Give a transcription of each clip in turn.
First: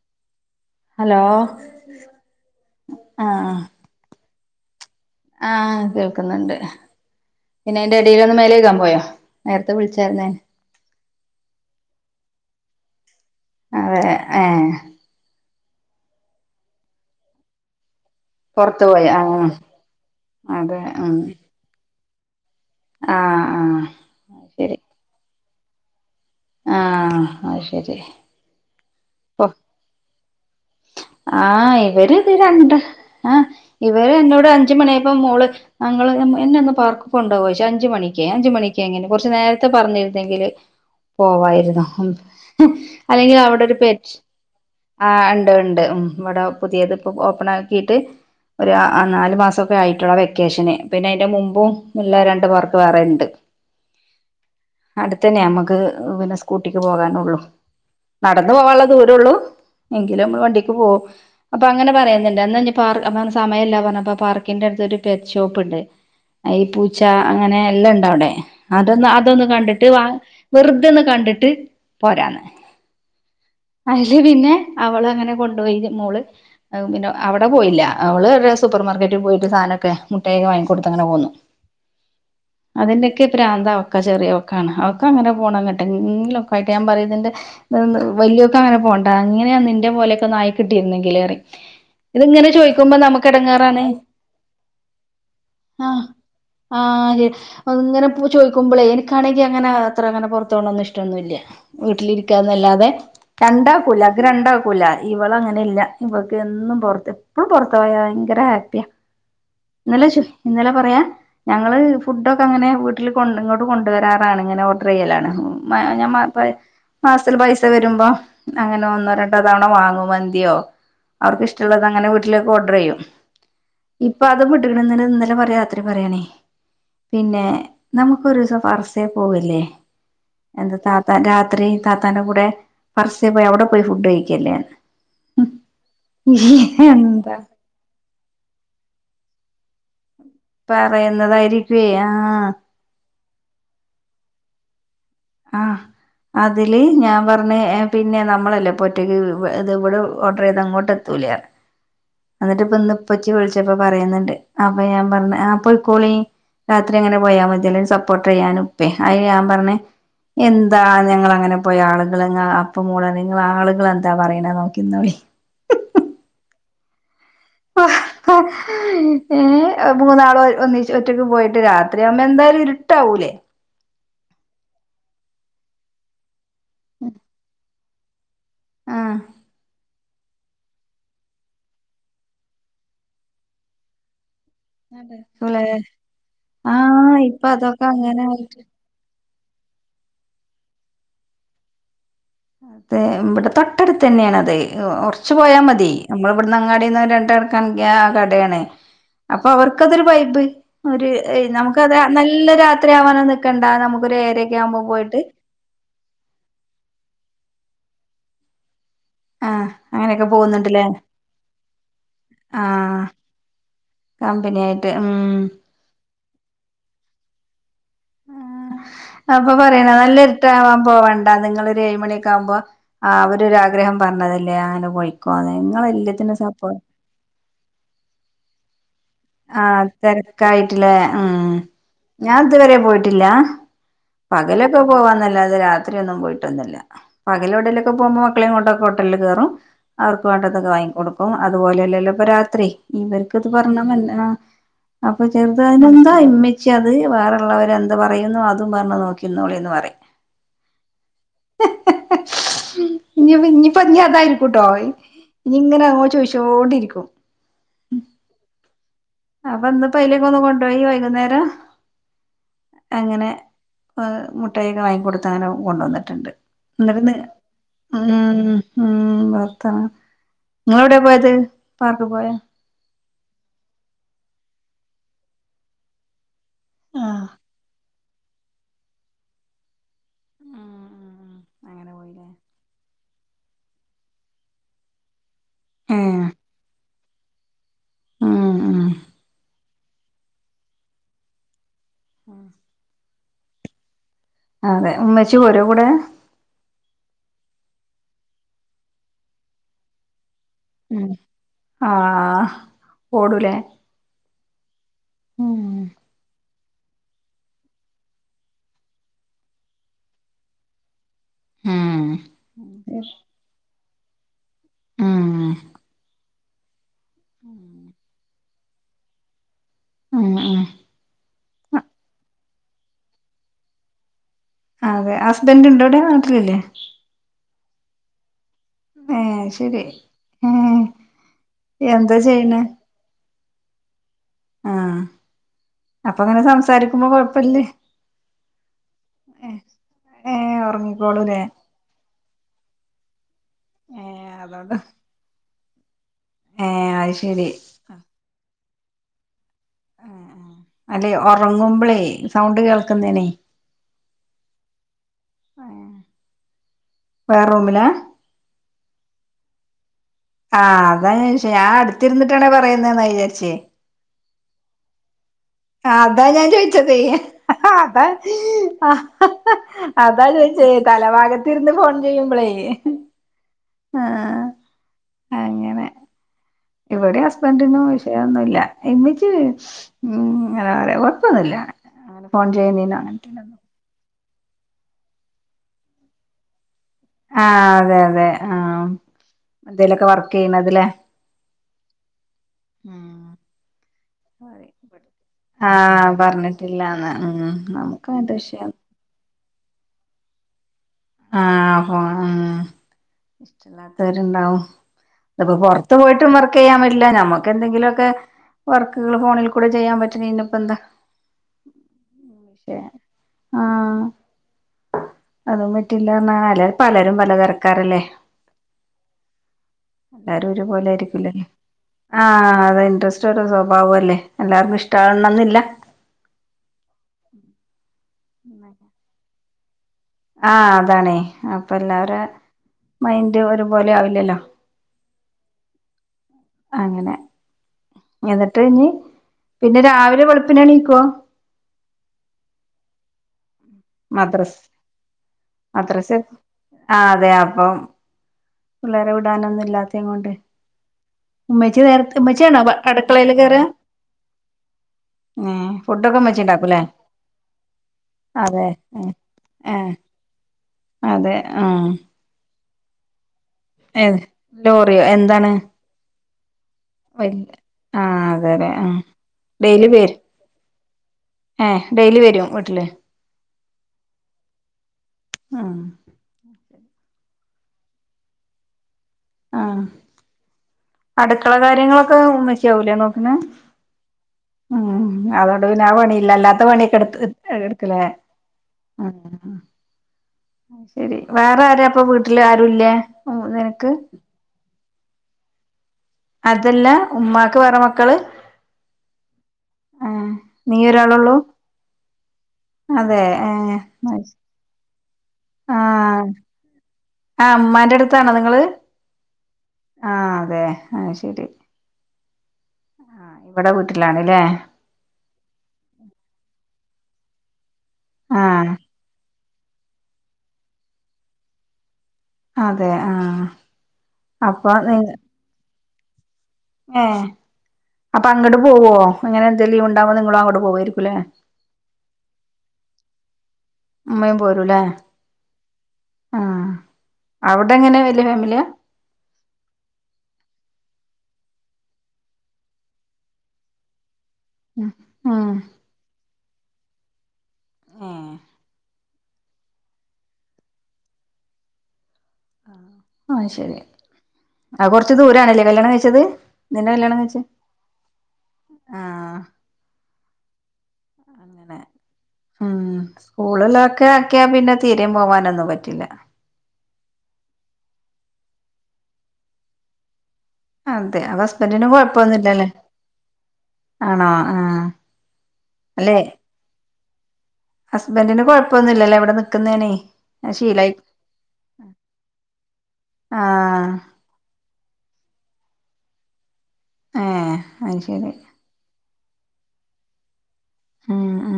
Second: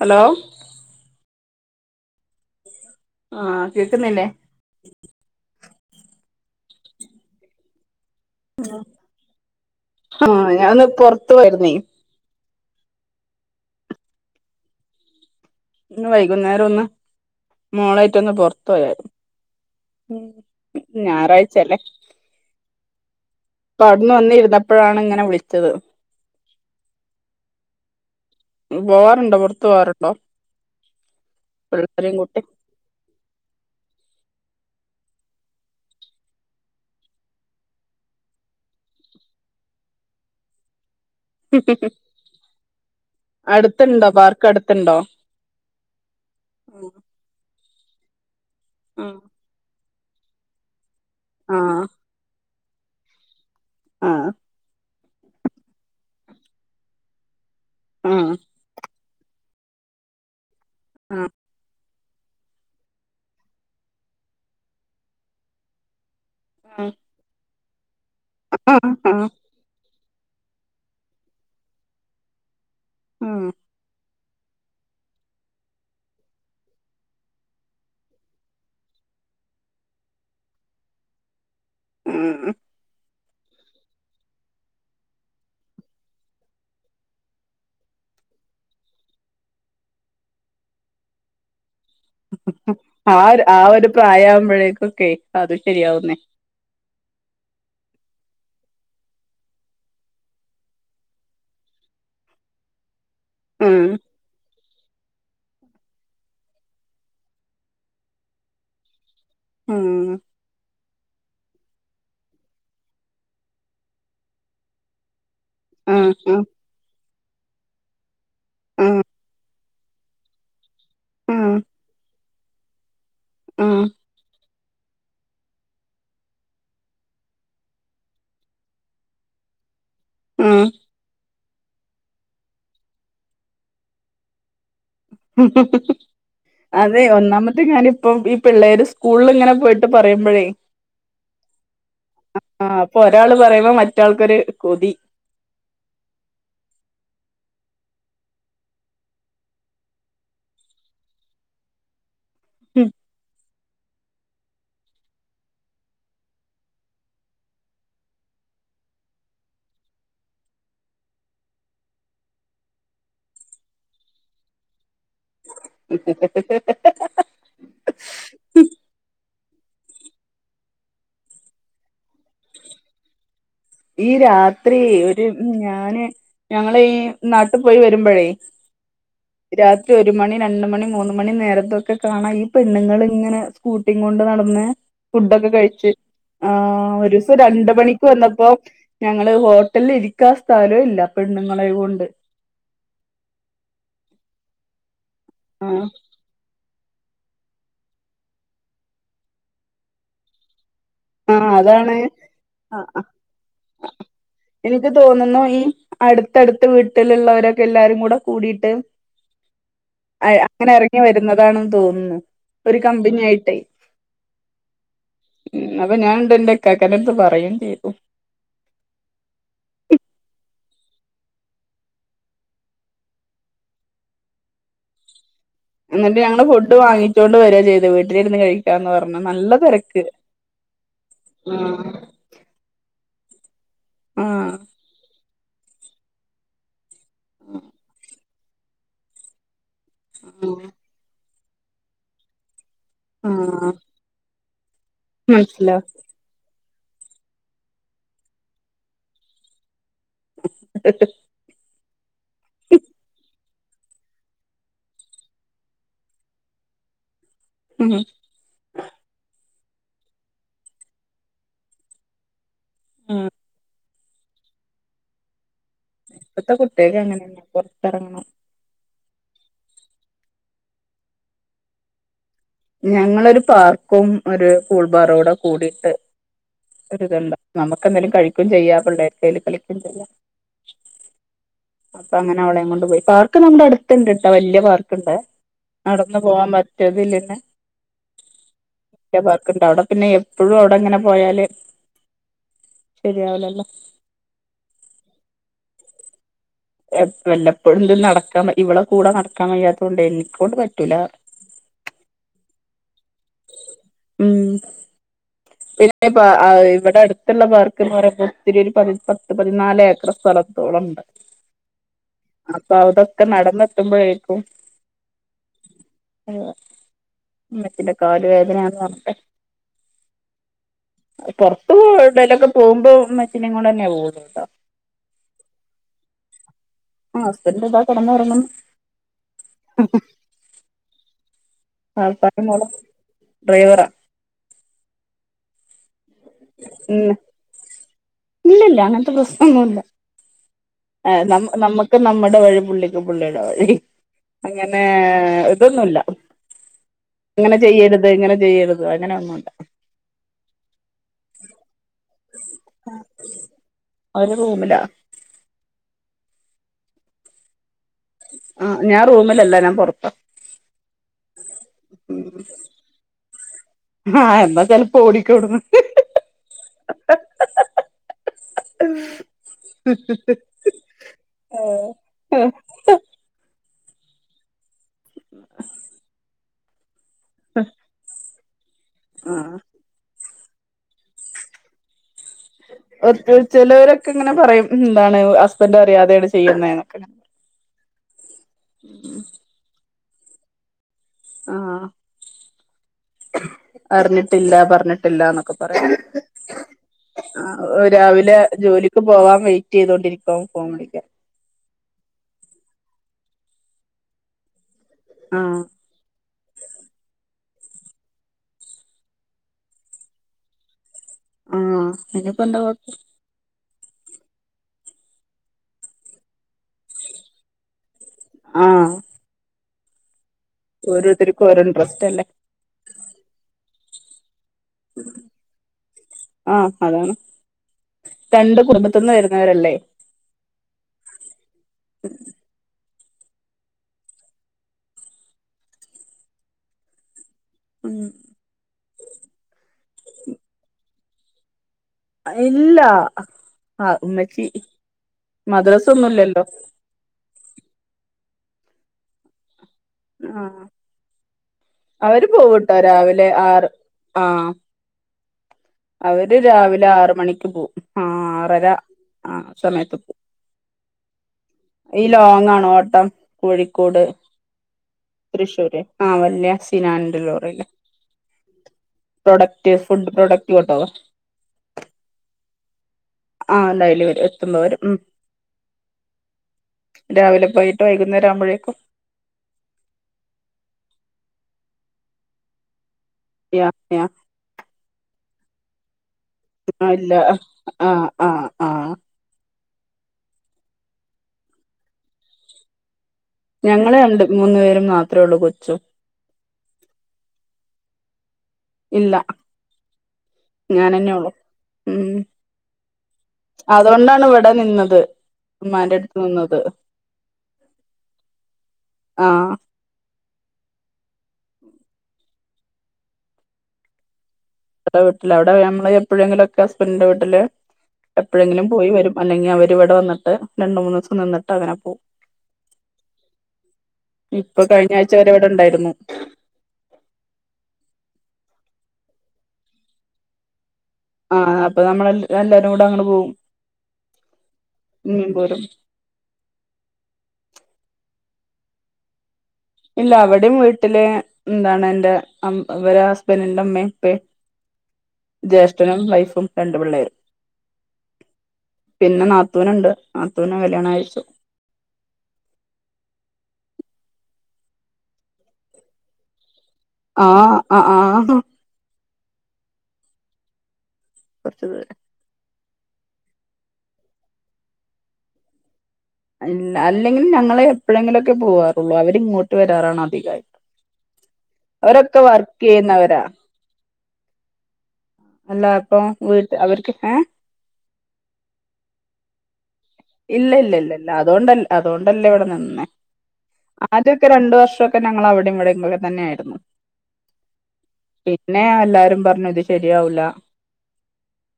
Hello? Hello. ആഹ് കേക്ക്ന്നില്ലേ. ആഹ് കേൾക്ന്ന്ണ്ട് പിന്നയിന്റടീലൊന്ന്. മേലേകാൻ പോയോ നേര്ത്തെ വിൾച്ചാര്ന്നേ. മെഞ്ഞാന്ന് കൊർ ത്തു ആയ്രിന്നെ. അതെ ഏഹ്. ഇന്ന്‌ വൈകുന്നേര ഒന്ന്. മോളെയ്റ്റൊന്ന് പൊറത്ത് പോയി പൊർത്തോയാര്ന്ന് ആഹ് അതെ ഉം ഞായറാഴ്ചല്ലേ. ആഹ് ആഹ്. ങ് അത് ശരി വന്നിരുന്നപ്പഴാണ് ങ്ങന വിളിച്ചത്. ആഹ് അയ്ശരി. മ് പോവാറുണ്ടോ പൊർത്ത് പോവറുണ്ടൊ? ആഹ് ഇവര് ത് രണ്ട് ആഹ് ഇവര് എന്നോട് അഞ്ച് മണ്യയപ്പ മോള്. അങ്ങള് എം എന്നെ ഒന്ന് പാർക്ക് ക്കൊണ്ടാവോയ്ച്ച്‌ അഞ്ച് മണിക്കെ അഞ്ചുമണിക്കെങ്ങെനെ കൊർച്ച് നേരത്തെ പറഞ്ഞിര്‌ന്നെങ്കില്. പോവായിരുന്നൊ ഉം അല്ലെങ്കി അവിടൊരു പെ അടുത്തുണ്ടോ പാർക്ക് അടുത്തുണ്ടോ ആ ണ്ട് ഉം ഇവിടെ പുതിയത് ഇപ്പം ഒപ്പൺ ആക്കിയിട്ട് ഒര് ആ നാല് മാസ പായിട്ടുള്ള വെക്കേഷന് പിന്നെ അയിന്റ മുമ്പും ആഹ് ഇള്ള രണ്ട് വർക്ക് വേറെ ഇണ്ട് ആഹ്‌ അടുത്തന്നെ നമ്മക്ക് പിന്നെ സ്കൂട്ടിക്ക് പോകാനുള്ളു ആഹ് നടന്ന് പോകാനുള്ള ദൂരള്ളൂ. ഇല്ലേ നമ്മൾ വണ്ടിക്ക് പോകും ആഹ് അപ്പോ അങ്ങനെ പറയുന്ന്ണ്ട് എന്നാ ഇനി പാർ അപ്പോ സമയല്ല പറഞ്ഞപ്പോ പാർക്കിന്റെടുത്ത് ഒരു പെറ്റ് ഷോപ്പ്ണ്ട് ഈ ആഹ് പൂച്ച അങ്ങനെ എല്ലണ്ടവ്ടെ ആഹ് അതോന്നു ആഹ് അതോന്നു കണ്ടിട്ട് വ വെറുതേന്ന് കണ്ടിട്ട് പോരാന്ന് ഉം പിന്നെ അവള് അങ്ങനെ കൊണ്ടുപോയിത് മോള് അത് പിന്ന അവ്ടെ പോയില്ല അവൾ ഇവ്ടെ സൂപ്പർമാർക്കറ്റിൽ പോയിട്ട് സാധനോക്കെ മുട്ടായി ഒക്കെ വാങ്ങി കൊടുത്ത് അങ്ങനെ പോന്ന് ഉം ഉം അതിന്റെക്കെ പ്രാന്ത് അവക്ക് ചെറിയോക്കാണ് അവക്കങ്ങന പോണന്നിട്ട് എന്തെങ്കിലു ഒക്ക ആയിട്ട് ഞാൻ പറയും ഇതിന്റെ വല്ലിയൊക്ക അങ്ങനെ പോണ്ട അങ്ങനെയാ നിന്റെ പോലെയൊക്കെ ഒന്നായി കിട്ടിരുന്നെങ്കില് പറയും ഇതിങ്ങനെ ചോദിക്കുമ്പോ ആഹ്‌ നമുക്ക് ഒര് ആഹ്‌ എടങ്ങേറാണ് ഒരു പ്രായം ആവുമ്പോഴേക്കൊക്കെയാ അത് ശരിയാവുന്നേ ആഹ്‌ അങ്ങനെ എപ്പോ ചോയിക്കുമ്പോളേ എനിക്കാണെങ്കി അങ്ങനെ അത്ര അങ്ങനെ പോറത്തോന്നോന്നും ഇഷ്ടോന്നും ഇല്ല വീട്ട്ലിരിക്കാന്നല്ലാതെ ഉം രണ്ടാക്കൂല്ല ഇക്ക് രണ്ടാ ക്കൂല്ല ഇവളങ്ങനെ എല്ല ഇവക്ക് എന്നും പോർത്ത് എപ്പളും പൊറത്ത് പോയ ഭയങ്കര ഹാപ്പിയ ഇന്നലെ ഉം ഷെഫ് ഇന്നലെ പറയാ ഞങ്ങള് ഫുടൊക്കെ അങ്ങനെ വീട്ട്ല് കൊ ഇങ്ങട്ട് കൊണ്ടുവരാറാണ്. ഇങ്ങനെ ഓർഡർയ്യലാണ്. ആഹ് ആഹ് [unintelligible] മാസ്ത്തിൽ പൈസ വരുമ്പോ അങ്ങനെ ഒന്നോ തവണ വാങ്ങു മന്ത്യോ അവർക്ക് ആഹ് ഇഷ്ട്ടള്ളത് അങ്ങനെ വീട്ടിലേെക്ക് ഓർഡർ യ്യും ഇപ്പൊ അതും വിട്ടേക്ക്ണു ഇന്നലെ പറയാ ത്ര പറയണേ പിന്നെ നമുക്കൊരു സം ഫർസേ പോവല്ലേ ആഹ് എന്താ താത്താ രാത്രി താത്താന്റെ കൂടെ പർസ്യ പോയി അവിടെ പോയി ഫുഡ് കഴിക്കല്ലേ അതെ എന്താ ഒന്നാമത്തെ കാര്യം ഇപ്പം ഈ പിള്ളേര് സ്കൂൾല് ഇങ്ങനെ പോയിട്ട് പറയുമ്പോഴേ പറയുന്നതായിരിക്ക്വേ ആഹ്‌ അപ്പോ ഒരാൾ പറയുമ്പോ മറ്റാൾക്കൊരു കൊതി ആഹ് അതില് ഞാൻ പറഞ്ഞ് ഏഹ്‌ പിന്നെ നമ്മളല്ലേ പ്പോ ഒറ്റയ്ക്ക് ഇത് ഇവ്ടെ ഓർഡർ ചെയ്ത് അങ്ങോട്ട് എത്തൂലെന്ന് അന്നിട്ട് ഇപ്പം ഇന്ന് ഉപ്പച്ചി വിളിച്ചപ്പോ പറയ്ന്ന്ണ്ട് അപ്പോ ഞാൻ പറഞ്ഞ് ആഹ്‌ പോയിക്കോളി രാത്രി അങ്ങനെ പോയാ മതി അല്ലെങ്കി സപ്പോർട്ടെയ്യാനും പ്പേ അയ്ല് ഞാൻ പറഞ്ഞ് എന്താ ഞങ്ങളങ്ങനെ പോയി ആളുകൾ ങ്ങ അപ്പ മൂളാൻ നിങ്ങ ആളുകളെന്താ പറയണ നോക്കിന്നോളി ഏ മൂന്നാള് ഒന്നിച്ച് ഒറ്റക്ക് പോയിട്ട് രാത്രി ആവുമ്പം എന്തായാലും ഇരുട്ടാവൂലേ ഈ രാത്രി ഒരു ഞാന് ഞങ്ങളീ നാട്ടിപോയി വരുമ്പോഴേ ആ രാത് റി ഒരു മണി രണ്ട് മണി മൂന്ന് മണി നേരത്തൊക്കെ കാണാം ഈ പെണ്ണുങ്ങളിങ്ങനെ സ്കൂട്ടിയും കൊണ്ട് നടന്ന് അതെ ഫുഡൊക്കെ കഴിച്ച് ആ ആഹ് ഒരൂസം ഇപ്പൊ രണ്ട് അതൊക്കെ മണിക്ക് അങ്ങനെ വന്നപ്പോ ഞങ്ങള് ഹോട്ടലിരിക്കാ സ്ഥലൊ ഇല്ല പെണ്ണുങ്ങളെ കൊണ്ട് അതെ ഇവിടെ തൊട്ടടുത്ത് തന്നെയാണ് അത് കൊറച്ച് പോയാ ആ മതി നമ്മള ഇവിടന്ന് അങ്ങാട്ട്ചെന്ന് [unintelligible] കടയാണ് അപ്പൊ അവർക്ക് അതൊരു വൈബ് ഒരു ആ നമുക്ക് അത് അതാണ് നല്ല ആ ആ രാത്രിയാവാനൊന്നു നിക്കണ്ട നമുക്കൊ ഒരു ഏഴരയൊക്കെ ആവുമ്പോ എനിക്ക് പോയിട്ട് തോന്നുന്നു ഈ അടുത്തടുത്ത് വീട്ടിലുള്ളവരൊക്കെ എല്ലാരും കൂടെ കൂടിട്ട് ആഹ് അങ്ങനെയൊക്കെ അങ്ങനെ പോകുന്നുണ്ടല്ലേ ഇറങ്ങി വരുന്നതാണെന്ന് തോന്നുന്നു ഒരു ആഹ് കമ്പനി ആയിട്ടേ കമ്പനി ആയിട്ട് ഉം ഉം അപ്പൊ ഞനെൻറെ ഇക്കാക്കൻറടുത്ത് പറയുകയും ചെയ്തു അപ്പൊ പറയണത് നല്ല ഇരുട്ടാവാൻ പോവണ്ട നിങ്ങളൊരു ഏഴ് മണിയൊക്കെ ആകുമ്പോ ആ അവരൊരാഗ്രഹം പറഞ്ഞതല്ലേ അങ്ങനെ പൊയിക്കോന്നിങ്ങനെല്ലാത്തിനും സപ്പോ ർട്ട് കൊണ്ട് വരിക ചെയ്ത് വീട്ടിൽരുന്ന് കഴി ക്കാന്ന് പറഞ്ഞ നല്ല ആ തിരക്ക് തെരക്കായിട്ടില്ലേ ഉം ആഹ് ഞാൻ ഇതുവരെ പോയിട്ടില്ല പകലൊക്കെ പോവാന്നല്ലാതെ രാത്രിയൊന്നും പോയിട്ടൊന്നുല്ല പകല് എവിടെലൊക്കെ പോകുമ്പോ മക്കളെയും കൊണ്ട് ഹോട്ടലില് കയറും അവർക്കു വേണ്ടതൊക്കെ വാങ്ങി കൊടുക്കും അപ്പ അതുപോലല്ലല്ലോ ഇപ്പോ രാത്രി ഇവർക്ക് ഇത് ആഹ് പറഞ്ഞ എന്നാ അപ്പൊ മനസ്സിലാവും ചെറുതായാലും ന്നാ ഇമ്മച്ചി അത് വേറൊള്ളവരെന്തു പറയുന്നു അതും പറഞ്ഞ് നോക്കിന്നോളിന്ന് പറയും [unintelligible] ഇനിയിപ്പൊ ഇനിയിപ്പൊ ഇനീ അതായിരിക്കൂട്ടോ ഇനി ഇങ്ങനെ അങ്ങോ ചോദിച്ചോണ്ടിരിക്കും ഉം അപ്പൊ ഇന്നിപ്പോ അയിലേക്കൊന്ന് കൊണ്ടുപോയി വൈകുന്നേരം അങ്ങനെ മുഠായിയൊക്കെ വാങ്ങി കൊടുത്ത് അങ്ങനെ കൊണ്ടന്നിട്ട്ണ്ട് ഇപ്പത്തെ ന്നട്ട് കുട്ടികൾക്ക് പിന്നെ അങ്ങനെന്നെ പുറത്തിറങ്ങണം ഉം ഉം ബൊർത്തന് നിങ്ങള്എവിടെയാ പോയത് പാർക്കി പോയോ ഞങ്ങളൊരു പാർക്കും ഒരു കൂൾബാറുംകൂടെ കൂടിട്ട് ഒരിതു ആഹ് ണ്ട് നമുക്കെന്തേലും കഴിക്കയും ചെയ്യാം പിള്ളേ ർക്കെന്തെങ്കിലും കളിക്കയും ചെയ്യാം. അപ്പൊ അങ്ങനെ അവളേയും കൊണ്ട് പോയി പാർക്ക് നമ്മുടെ അടുത്തുണ്ടെട്ടോ വല്യ പാർക്ക്ണ്ട് നടന്നു ഏഹ് പോകാൻ പറ്റത്തില്ലെന്ന് [unintelligible] ഉം ഉം എല്ലാർക്കും പാടാ പിന്നെ എപ്പഴും അവിടെ അങ്ങനെ പോയാല് ആ ശരിയാവുലല്ലോ. അതെ ഉമ്മച്ചി പോരോ കൂടെ. എപ് വല്ലപ്പോഴും ദ് നടക്കാ ഇവള കൂടെ നടക്കാവയ്യാത്തോണ്ടെ എനിക്കോണ്ട് പറ്റ ഉം ആ ഓടൂലേ ഉം ഉം പിന്നെ ഇ അ അ ഇവിടെ അടുത്തുള്ള പാർക്ക് എന്ന് പറയുമ്പോൾ ഒത്തിരി ഒരു പത്ത് പതിനാല് ഏക്കർ സ്ഥലത്തോളം ഉണ്ട് ഉം അപ്പൊ അവടെക്കെ നടന്നെത്തുമ്പോഴേക്കും ഉം അതാ ഉമ്മച്ചിൻറെ കാല് വേദനയാണ് പറഞ്ഞിട്ട് ഉം ഉം പൊർത്തു പോ എടലൊക്കെ പോവുമ്പോ മ്മച്ചിനെങ്ങാണ്ടെന്നെ [unintelligible] അതെ ഹസ്ബൻ്റ് ണ്ടടെ നാട്ടിലില്ലേ? ആ ഹസ്ബൻ്റ് താ കെടന്നൊറങ്ങന്ന്- മേ ശരി ഏഹ് എന്താ വാപ്പാന്റെ ചെയ്യണെ മോള് ഡ്രൈവറാ ആഹ് അപ്പൊ അങ്ങനെ സംസാരിക്കുമ്പോ ഉം കൊഴപ്പല്ലെ ഇല്ലല്ല ഏഹ് ഉറ ഏ നമ്മുക്ക് നമ്മുടെ വഴി പുള്ളിക്ക് പുള്ളിയുടെ വഴി ഏഹ് അതോണ്ട് അങ്ങനെ ഇതൊന്നുല്ല ഏഹ് അത് ശരി അങ്ങനെ ചെയ്യരുത് ഇങ്ങനെ ചെയ്യരുത് അങ്ങനെ ഒന്നുല്ല ആഹ് ആഹ് അല്ലെ ഒറങ്ങുമ്പ്ളേ സൗണ്ട് കേൾക്കുന്നേനേ ഒരു റൂമിലാ ആഹ് വേറ റൂമിലാ ആഹ് ഞാ റൂമിലല്ല ഞാൻ പൊറത്താ ആഹ് അതാ ഞാൻ ചോച്ചെ അടുത്തിരുന്നിട്ടാണ് പറയുന്നെന്ന് വിചാരിച്ചേ ആഹ് എന്നാ ചെലപ്പോ ഓടിക്കോട്ന്ന് ആഹ് അതാ ഞാൻ ചോയിച്ചത് ഹാ അതാ [unintelligible] അതാ ചോയിച്ചേ അതാ തല ഭാഗത്തിരുന്ന് ഫോണ് ചെയ്യുമ്പളേ ആഹ് അങ്ങനെ [inaudible] ഇവിടെ ഹസ്ബന്റിനു വിഷയോന്നുല്ല എന്നിച്ച് ആഹ് ഉം അങ്ങനെ കൊഴപ്പൊന്നില്ല ചെലവരൊക്കെ ഇങ്ങനെ പറയും എന്താണ് ഹസ്ബന്റ് അറിയാതെയാണ് ചെയ്യുന്നേന്ന് ആഹ് അതെ അതെ ആഹ് എന്തേലൊക്കെ വർക്ക് ചെയ്യണതിലേ ആഹ് ആഹ് അറിഞ്ഞിട്ടില്ല പറഞ്ഞിട്ടില്ലാന്നൊക്കെ പറയും ആഹ് പറഞ്ഞിട്ടില്ലാന്ന് ഉം നമുക്ക് അങ്ങനത്തെ രാവിലെ വിഷയം ജോലി ക്ക് പോവാൻ വെയിറ്റ് ചെയ്തൊണ്ടിരിക്കും ഫോൺ വിളിക്കാൻ ആഹ് ഹോ ആഹ് ഇഷ്ടല്ലാത്തവരുണ്ടാവും ഇതിപ്പോ ആഹ് പൊറത്ത് ഇന്ന് പോയിട്ടും വർക്കെയ്യാൻ പറ്റില്ല നമ്മക്കെന്തെങ്കിലുമൊക്കെ വർക്കുകൾ ഫോണിൽ കൂടെ ചെയ്യാൻ പറ്റണേനിപ്പെന്താ ആഹ് ഇനിയിപ്പോ എന്താ കൊഴപ്പം ആഹ് അതും പറ്റില്ലാന്നാണെന്നാല് പലരും പലതരക്കാരല്ലേ ആഹ് എല്ലാരും ഒരുപോലെ ആരിക്കൂലല്ലേ ഓരോരുത്തർക്കും ഓരോ ഇൻട്രസ്റ്റ് അല്ലേ ആഹ് അതെ ഇൻട്രസ്റ്റും ഓരോ സ്വഭാവം അല്ലേ എല്ലാർക്കും ഇഷ് ഇഷ്ടാവണെന്നില്ല ആഹ് അതാണ് രണ്ട് കുടുംബത്ത്ന്ന് വരുന്നവരല്ലേ ആഹ് അതാണേ അപ്പ എല്ലാവരേം മൈൻഡ് ഒരുപോലെ ആവില്ലല്ലോ അങ്ങനെ ഉം എന്നിട്ട് നി പിന്ന രാവിലെ വെളുപ്പിനെണീക്കുഓ ഇല്ല ആ ഉമ്മച്ചി മദ്രസ് മദ്രസ് മദ്റസൊന്നുല്ലല്ലോ ആ അതെ അപ്പം പിള്ളേരെ വിടാനൊന്നും ഇല്ലാത്തെം കൊണ്ട് ആഹാ ഉമ്മച്ചി നേരത്തെ ഉമ്മച്ചിയാണോ രാവിലെ അടുക്കളേൽ കേറാ ആറ് ആഹ് ഉം അവര് രാവിലെ ആറ് മണിക്ക് പോവും ആ ആറര അതെ ആ ഏ സമയത്ത് പോവും അതെ ആഹ് ഈ ലോങ്ങാണ് ഓട്ടം കോഴിക്കോട് ലോറിയോ എന്താണ് തൃശ്ശൂര് ആഹ് വല്ല വല് സിനാൻഡലോറില് ആ അതെല്ലെ ആ പ്രൊഡക്റ്റ് ഡെയിലി ഫുഡ് വരും പ്രൊഡക്റ്റ് കേട്ടോ ഏ ഡെയിലി വരും വീട്ടില് ആഹ് ഡൈല് വരും എത്തുമ്പോ വരും ഉം ആ രാവിലെ പോയിട്ട് വൈകുന്നേരം ആവുമ്പഴേക്കും ആ അട്ക്കള കാര്യങ്ങളൊക്കെ ഉമ്മച്ചി ആഉലേ ന്നോക്ക്ന്നെ [unintelligible] ആ അതോണ്ട് പിന്നെ ആ പണിയില്ലല്ലെ ത്ത ആ പണിയൊക്കെ ഇല്ല എട് എട്ക്ക് ആ ലേ ആ ആ ശെരി വേറ ആരാ പ്പം വീട്ട്ല് ആരുല്ല്യാ ഞങ്ങള് രണ്ട് മൂന്ന് പേരും മാത്രേ ഒള്ളൂ കൊച്ചും അതല്ല ഉമ്മാക്ക് വേറ മക്കള് ഇല്ല ആഹ് നീ ഞാനെന്നെ ഒള്ളു ഒരാളൊള്ളൂ മ് അതെ ഏഹ് അതോണ്ടാണ് വടെ നിന്നത് ഉമ്മാന്റെ എട്ത്ത് ന്ന്ന്നത് ആ മ്മാന്റെ എട്ത്താണോ നിങ്ങള് ആ ആ അതെ അഹ് ശെരി ബട വീട്ട്ലാണ്ലേ ബടെ വീട്ട്ലാ അവ്ട നമ്മള് എപ്പഴെങ്കിലൊക്കെ ഹസ്ബൻന്റിൻ്റെ വീട്ട്ല് എപ്പഴെങ്കിലും ആഹ് പോയി വരും അല്ലെങ്കി അവര് വടെ വന്ന്ട്ട് രണ്ട് മൂന്നൂസം ന്ന്ന്ന്ട്ട് അങ്ങനെ പോഉം അതെ ആ അപ്പൊ നീ [unintelligible] ന്ന്ണ്ടായ്രുന്നു ഏ അപം അങ്ങട്ട് പോഉഓ അങ്ങനെ എന്തേ ലീവ് ഉണ്ടാഉമ്പം നിങ്ങളും അങ്ങോട്ട് പോവായ്ര്ക് ആ അപം ന്നമ്മള് എല്ല് എല്ലാരും കൂട അങ്ങട്ട് പോഉം ഇമ്മിം പോരും ആ ഔടെ ങ്ങനെ വെല്ല്യ ഫേമിലിആ? ഇല്ല അവിടിം വീട്ടില് എന്താണ് എൻ്റെ അം വരെ ഹസ്ബൻ്റിന്റെ ഇമ്മേം ഇപ്പേം ഉം ഉം ജ്യേഷ്ഠനും വൈഫും രണ്ട് പിള്ളേരും ഏഹ് പിന്നെ ന്നാത്തൂന്ണ്ട് ന്നാത്തൂനെ കല്ല്യാണം കഴ്ച്ചു അഹ് ശെരി അത് കൊർച്ച് ദൂരാണ്ലേ കല്ല്യാണം കഴ്ച്ചത് ആ അ ആ ഹ് ആഹ് കൊർച്ച് അങ്ങനെ ദൂരെ ഉം സ്കൂളിലൊക്കെ ആക്കിആ പിന്നെ തീരിം പോവാനൊന്നും പറ്റില്ല ഇല്ല അല്ലെങ്കിലും ഞങ്ങള് എപ്പ്ഴെങ്കിലൊക്കെ പോവാറൊള്ളൂ അവരിങ്ങോട്ട് വരാറാണ് അധികായിട്ട് അതെ അപം ഹസ്ബൻ്റിന് കൊഴപ്പൊന്നുല്ല ലേ ചെയ്യുന്നവരാ ആണോ ആ അല്ല അപം വീട്ട് അവര്ക്ക് ഏ ഹസ്ബൻ്റിന് കൊഴപ്പന്നുല്ലലേ ഇവട ന്ന്ക്ക്ന്നേന് ഇല്ല ല്ല ല്ല ല്ല അതോണ്ടെൽ അതോണ്ടെല്ലേ ഇവട ന്ന്ന്നേ ആഹ് ആദിക് ക്ക രണ്ടു വർഷൊക്കെ ഞങ്ങള് അവിടെം ഇവിടെം ക്കെ തന്നെയായിര്ന്നു ആ അഹ് ശെരി പിന്നെ എല്ലാരും പർഞ്ഞു ഇത് ശെരി ആഊല ആ ആ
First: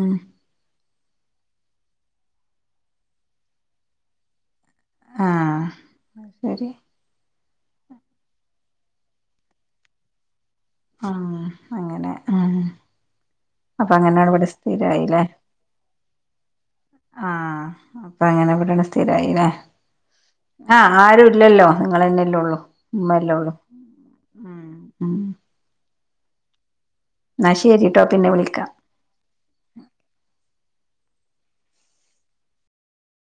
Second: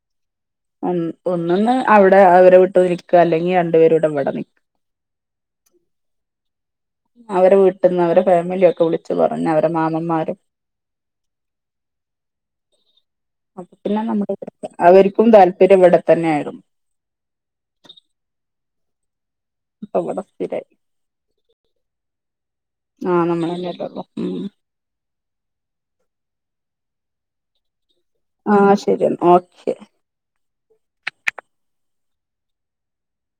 ഒന്ന്ന്ന് അവ്ടെ അവരെ വീട്ട് നിക്ക്അ അല്ലെങ്കി രണ്ടു പേരുടെ ഇവട ന്ന്ക്ക് ആ ശെരി അവരെ വീട്ട്ന്ന് അവരെ ഫേമിലിഒക്കെ വിളിച്ച് പറഞ് അവരെ മാമന്മാരും ആഹ് അങ്ങനെ ഉം അപ്പൊ അങ്ങനെയാണ് ഇവിടെ സ്ഥിരായില്ലേ അവര്ക്കും താൽ ത്തിരു വ്ടെ തന്നെ ആയിര്ന്നു ആ അപം അങ്ങനെ വ്ടാണ്ട് സ്ഥിരായിലേ അപ്പൊ ഇവിടെ സ്ഥിരായി ആ ആരും ഇല്ലല്ലോ നിങ്ങളെനെല്ലേ ഒള്ളൂ ഇമ്മല്ലേ ഒള്ളു മ് ന്നാ ശെരി ട്ടോ പിന്നെ ആ വിളിക്കാ ശരി എന്നാ ഓക്കെ